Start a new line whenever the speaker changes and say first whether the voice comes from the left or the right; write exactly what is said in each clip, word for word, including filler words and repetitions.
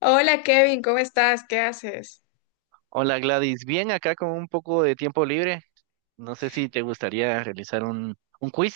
left: Hola Kevin, ¿cómo estás? ¿Qué haces?
right: Hola Gladys, bien acá con un poco de tiempo libre. No sé si te gustaría realizar un, un quiz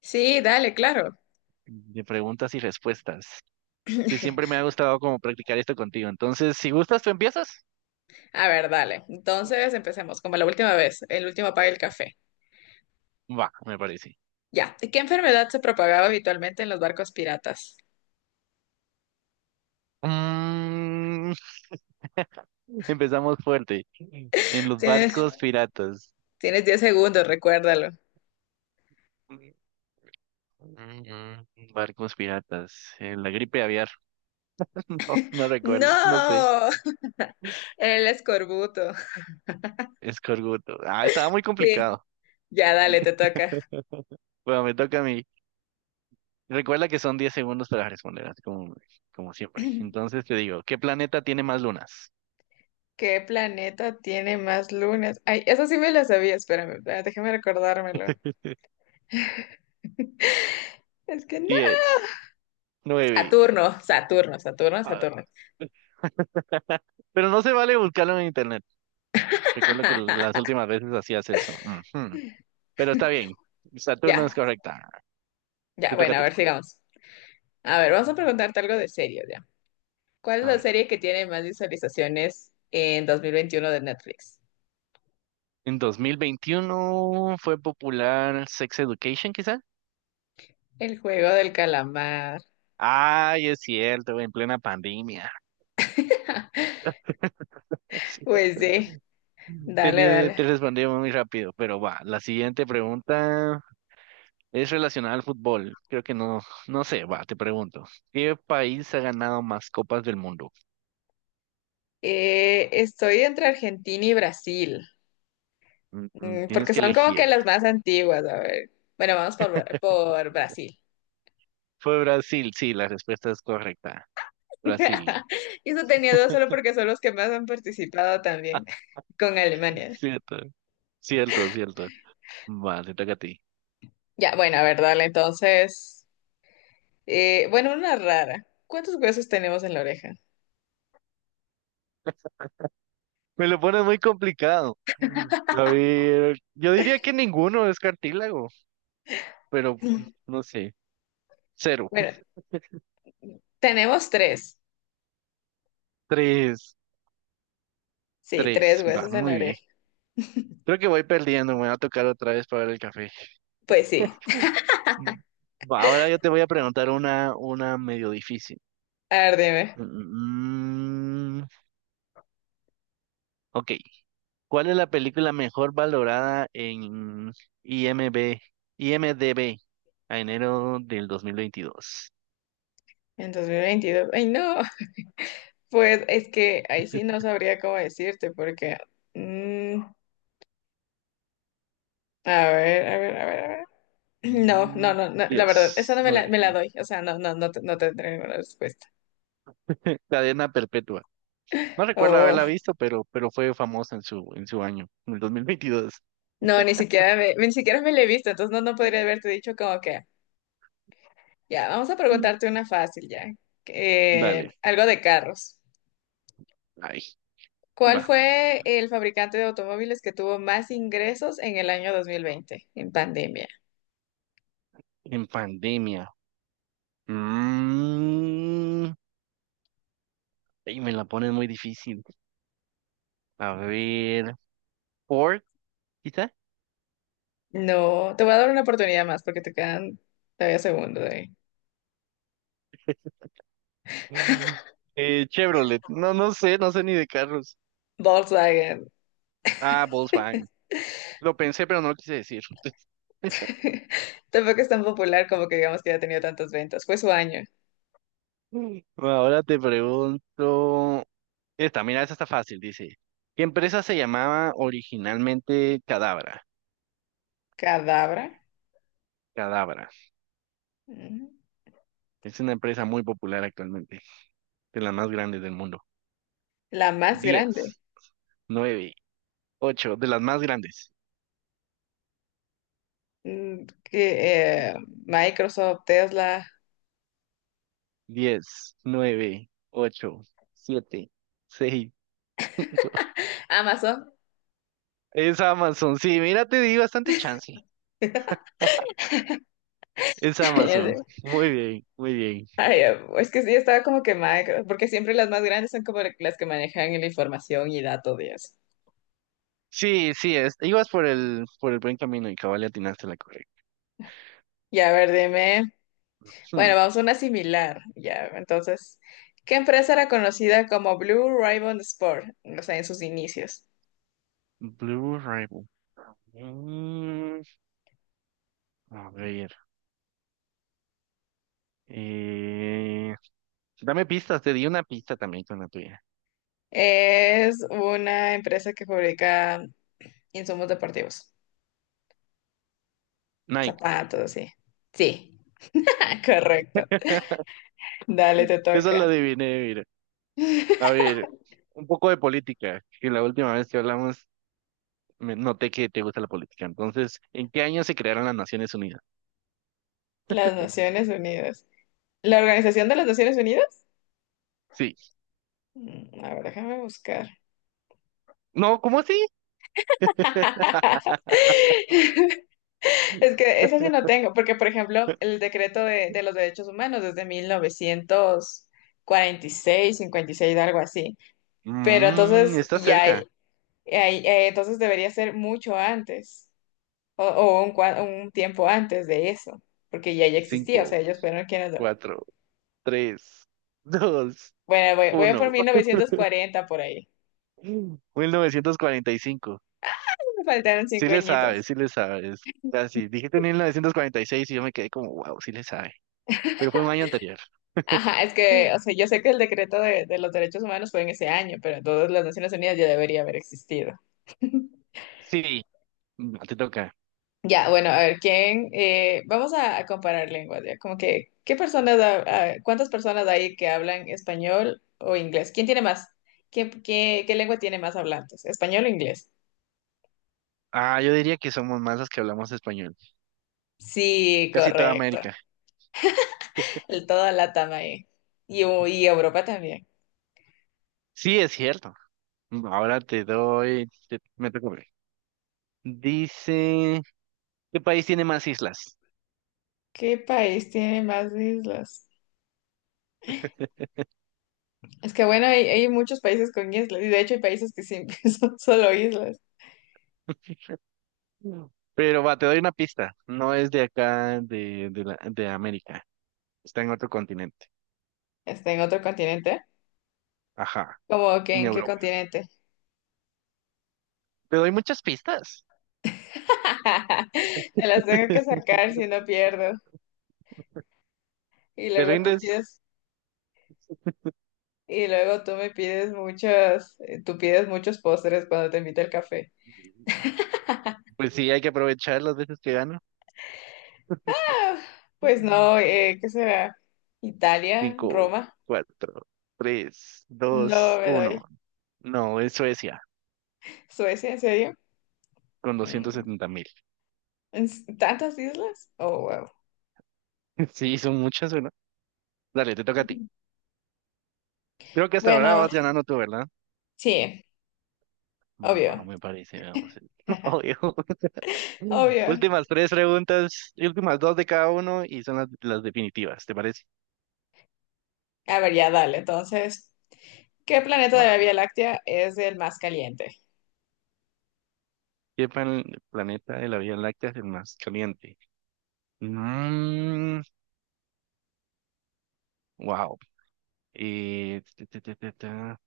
left: Sí, dale, claro.
right: de preguntas y respuestas, que siempre me ha gustado como practicar esto contigo. Entonces, si gustas, tú empiezas.
left: A ver, dale. Entonces empecemos, como la última vez, el último apaga el café.
right: Va, me parece.
left: Ya. ¿Qué enfermedad se propagaba habitualmente en los barcos piratas?
right: Mm, empezamos fuerte. En los
left: Tienes,
right: barcos piratas.
left: tienes diez segundos, recuérdalo.
right: Mm, mm, Barcos piratas. En la gripe aviar. No, no recuerdo, no sé.
left: ¡No! El escorbuto.
right: Escorbuto. Ah, estaba muy
left: Sí.
right: complicado.
left: Ya, dale, te toca.
right: Bueno, me toca a mí. Recuerda que son diez segundos para responder, así como, como siempre. Entonces te digo, ¿qué planeta tiene más lunas?
left: ¿Qué planeta tiene más lunas? Ay, eso sí me lo sabía, espérame, espérame, déjame recordármelo. Es que no.
right: Diez, nueve.
left: Saturno, Saturno, Saturno,
right: ah,
left: Saturno.
right: Pero no se vale buscarlo en internet. Recuerdo que las últimas veces hacías eso. Ujú. Pero está bien. Saturno es
left: Ya,
right: correcta. Te
left: ya,
right: toca a
left: bueno, a
right: ti.
left: ver, sigamos. A ver, vamos a preguntarte algo de serio ya. ¿Cuál es
right: A
left: la
right: ver.
left: serie que tiene más visualizaciones en dos mil veintiuno de Netflix?
right: En dos mil veintiuno fue popular Sex Education, quizá.
left: El juego del calamar.
right: Ay, es cierto, en plena pandemia. Sí.
left: Pues sí, dale,
right: Tenía-
left: dale.
right: te respondí muy rápido, pero va. La siguiente pregunta. Es relacionada al fútbol. Creo que no, no sé, va, te pregunto. ¿Qué país ha ganado más copas del mundo?
left: Eh, estoy entre Argentina y Brasil.
right: Mm, mm,
left: Mm,
right: Tienes
left: porque
right: que
left: son como que
right: elegir.
left: las más antiguas. A ver, bueno, vamos por, Bra- por Brasil.
right: Fue Brasil, sí, la respuesta es correcta. Brasil.
left: Y eso tenía dos solo porque son los que más han participado también con Alemania.
right: Cierto, cierto, cierto. Va, te toca a ti.
left: Ya, bueno, a ver, dale, entonces. Eh, bueno, una rara. ¿Cuántos huesos tenemos en la oreja?
right: Me lo pones muy complicado. A ver, yo diría que ninguno es cartílago, pero no sé. Cero.
left: Bueno, tenemos tres.
right: Tres,
left: Sí, tres
right: tres. Va,
left: huesos en la
right: muy bien.
left: oreja.
right: Creo que voy perdiendo, me va a tocar otra vez para el café.
left: Pues sí,
right: Mm. Va, ahora yo te voy a preguntar una, una medio difícil.
left: a ver, dime.
right: Mm, ok, ¿cuál es la película mejor valorada en I M B IMDb a enero del dos mil veintidós?
left: En dos mil veintidós. Ay, no. Pues es que ahí sí no sabría cómo decirte porque mm, a ver, a ver, a ver, a ver. No, no,
right: Mm,
left: no, no, la verdad,
right: yes,
left: esa no me
right: no,
left: la, me la
right: eh,
left: doy. O sea, no, no, no, te- no tendré ninguna respuesta.
right: Cadena Perpetua. No recuerdo
left: Oh,
right: haberla visto, pero, pero fue famosa en su, en su año, en el dos mil veintidós.
left: no, ni siquiera me, ni siquiera me la he visto, entonces no, no podría haberte dicho como que... Ya, vamos a
right: Mm.
left: preguntarte una fácil ya. Eh,
right: Dale,
left: algo de carros.
right: ahí
left: ¿Cuál
right: va,
left: fue el fabricante de automóviles que tuvo más ingresos en el año dos mil veinte, en pandemia?
right: en pandemia. Mm, y me la pones muy difícil. A ver, Ford, quizá.
left: No, te voy a dar una oportunidad más porque te quedan todavía segundos ahí.
right: Mm. Eh, Chevrolet, no, no sé, no sé ni de carros.
left: Volkswagen.
right: Ah, Volkswagen. Lo pensé, pero no lo quise decir.
left: Tampoco es tan popular como que digamos que haya tenido tantas ventas. Fue su año.
right: Mm. Ahora te pregunto. Esta, mira, esta está fácil, dice. ¿Qué empresa se llamaba originalmente Cadabra?
left: Cadabra.
right: Cadabra.
left: Mm.
right: Es una empresa muy popular actualmente, de las más grandes del mundo.
left: La más grande.
right: Diez, nueve, ocho, de las más grandes.
left: Mm, que, eh, Microsoft, Tesla,
right: Diez, nueve, ocho, siete, seis.
left: Amazon.
right: Es Amazon, sí, mira, te di bastante chance. Es
left: Ya sé.
right: Amazon. Muy bien, muy bien.
left: Ay, eh, es que sí, estaba como que quemada, porque siempre las más grandes son como las que manejan la información y datos de eso.
right: Sí, sí, es, ibas por el, por el buen camino y cabal le atinaste la correcta.
left: Ya, a ver, dime. Bueno,
right: Hmm,
left: vamos a una similar. Ya, entonces, ¿qué empresa era conocida como Blue Ribbon Sport? O sea, en sus inicios.
right: Blue Rival. Mm, a ver. eh, dame pistas, te di una pista también con la tuya.
left: Es una empresa que fabrica insumos deportivos,
right: Nike.
left: zapatos, así. Sí, correcto. Dale, te
right: Esa la
left: toca.
right: adiviné, mira. A ver, un poco de política, que la última vez que hablamos me noté que te gusta la política. Entonces, ¿en qué año se crearon las Naciones Unidas?
left: Las Naciones Unidas. ¿La Organización de las Naciones Unidas?
right: Sí.
left: Mm. A ver, déjame buscar.
right: No, ¿cómo así?
left: Es que eso sí no tengo, porque por ejemplo, el decreto de, de los derechos humanos desde mil novecientos cuarenta y seis, cincuenta y seis, algo así. Pero
right: Mm,
left: entonces
right: está
left: ya hay-
right: cerca.
left: hay- eh, entonces debería ser mucho antes o, o un, cua- un tiempo antes de eso, porque ya ya existía, o sea,
right: Cinco,
left: ellos fueron quienes lo-
right: cuatro, tres, dos,
left: Bueno, voy, voy a por
right: uno.
left: mil novecientos cuarenta por ahí.
right: Mil novecientos cuarenta y cinco.
left: Me faltaron
right: Sí
left: cinco
right: le sabes,
left: añitos.
right: sí le sabes. Casi. Dijiste mil novecientos cuarenta y seis y yo me quedé como, wow, sí le sabe. Pero fue un año anterior.
left: Ajá, es que,
right: Sí.
left: o sea, yo sé que el decreto de, de los derechos humanos fue en ese año, pero entonces las Naciones Unidas ya debería haber existido.
right: Sí, mm, te toca.
left: Ya, bueno, a ver, ¿quién? Eh, vamos a, a comparar lenguas, ya, como que, ¿qué personas, ha- ha- cuántas personas hay que hablan español o inglés? ¿Quién tiene más? ¿Qué, qué, qué lengua tiene más hablantes? ¿Español o inglés?
right: Ah, yo diría que somos más los que hablamos español.
left: Sí,
right: Casi toda
left: correcto.
right: América.
left: El, toda Latam ahí. Y, u- y Europa también.
right: Sí, es cierto. Mm, Ahora te doy, te- me toca. Dice, ¿qué país tiene más islas?
left: ¿Qué país tiene más islas? Es que bueno, hay, hay muchos países con islas, y de hecho hay países que sí son solo islas.
right: No. Pero va, te doy una pista. No es de acá, de, de, la- de América. Está en otro continente.
left: Está en otro continente.
right: Ajá,
left: ¿Cómo que
right: en
left: en qué
right: Europa.
left: continente?
right: Te doy muchas pistas.
left: Te las tengo que sacar si no pierdo. Y
right: ¿Te
left: luego tú
right: rindes?
left: pides, y luego tú me pides muchos, eh, tú pides muchos postres cuando te invito al café.
right: Pues sí, hay que aprovechar las veces que gano.
left: Ah, pues no, eh, ¿qué será? Italia,
right: Cinco,
left: Roma.
right: cuatro, tres, dos,
left: No me doy.
right: uno. No, es Suecia,
left: Suecia, ¿en serio?
right: con doscientos
left: Mm.
right: setenta mil.
left: ¿En s- tantas islas? Oh, wow.
right: Sí, son muchas, ¿verdad? Dale, te toca a ti. Creo que hasta ahora
left: Bueno,
right: vas ganando tú, ¿verdad?
left: sí,
right: Va,
left: obvio.
right: me parece, vamos. Obvio. Mm.
left: Obvio.
right: Últimas tres preguntas, y últimas dos de cada uno y son las, las definitivas, ¿te parece?
left: A ver, ya dale, entonces. ¿Qué planeta de la
right: Va.
left: Vía Láctea es el más caliente?
right: ¿Qué pan- planeta de la Vía Láctea es el más caliente? Mm, wow. Eh, ta, ta, ta, ta, ta.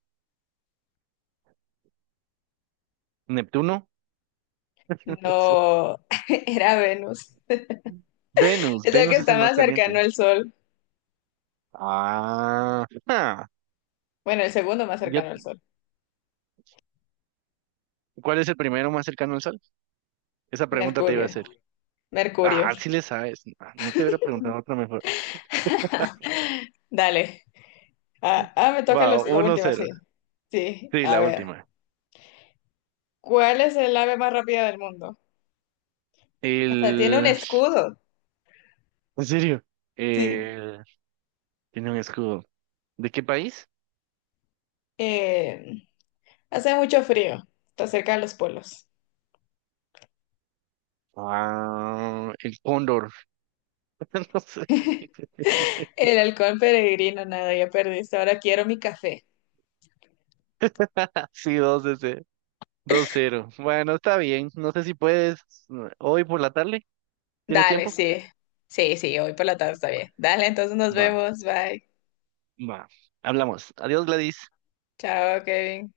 right: ¿Neptuno? Sí.
left: No, era Venus.
right: Venus,
left: Es el que
right: Venus es el
left: está
right: más
left: más cercano
right: caliente.
left: al Sol.
right: Ah, ah.
left: Bueno, el segundo más
right: Yo-
left: cercano al Sol.
right: ¿cuál es el primero más cercano al Sol? Esa pregunta te iba a
left: Mercurio.
right: hacer.
left: Mercurio.
right: Ah, sí le sabes. Ah, no te hubiera preguntado otra mejor.
left: Dale. Ah, ah, me toca
right: Wow,
left: los- la
right: uno
left: última,
right: cero
left: sí. Sí,
right: Sí,
left: a
right: la
left: ver.
right: última.
left: ¿Cuál es el ave más rápida del mundo? Hasta tiene un
right: El...
left: escudo.
right: ¿En serio?
left: Sí.
right: Eh, tiene un escudo. ¿De qué país?
left: Eh, hace mucho frío. Está cerca de los polos.
right: Ah, el Cóndor. No sé.
left: El halcón peregrino, nada, ya perdiste. Ahora quiero mi café.
right: Sí, dos ese, dos cero. Bueno, está bien. No sé si puedes. eh, Hoy por la tarde. ¿Tienes
left: Dale,
right: tiempo?
left: sí. Sí, sí, hoy por la tarde está bien. Dale, entonces nos
right: Va,
left: vemos. Bye.
right: va. Hablamos. Adiós, Gladys.
left: Chao, Kevin.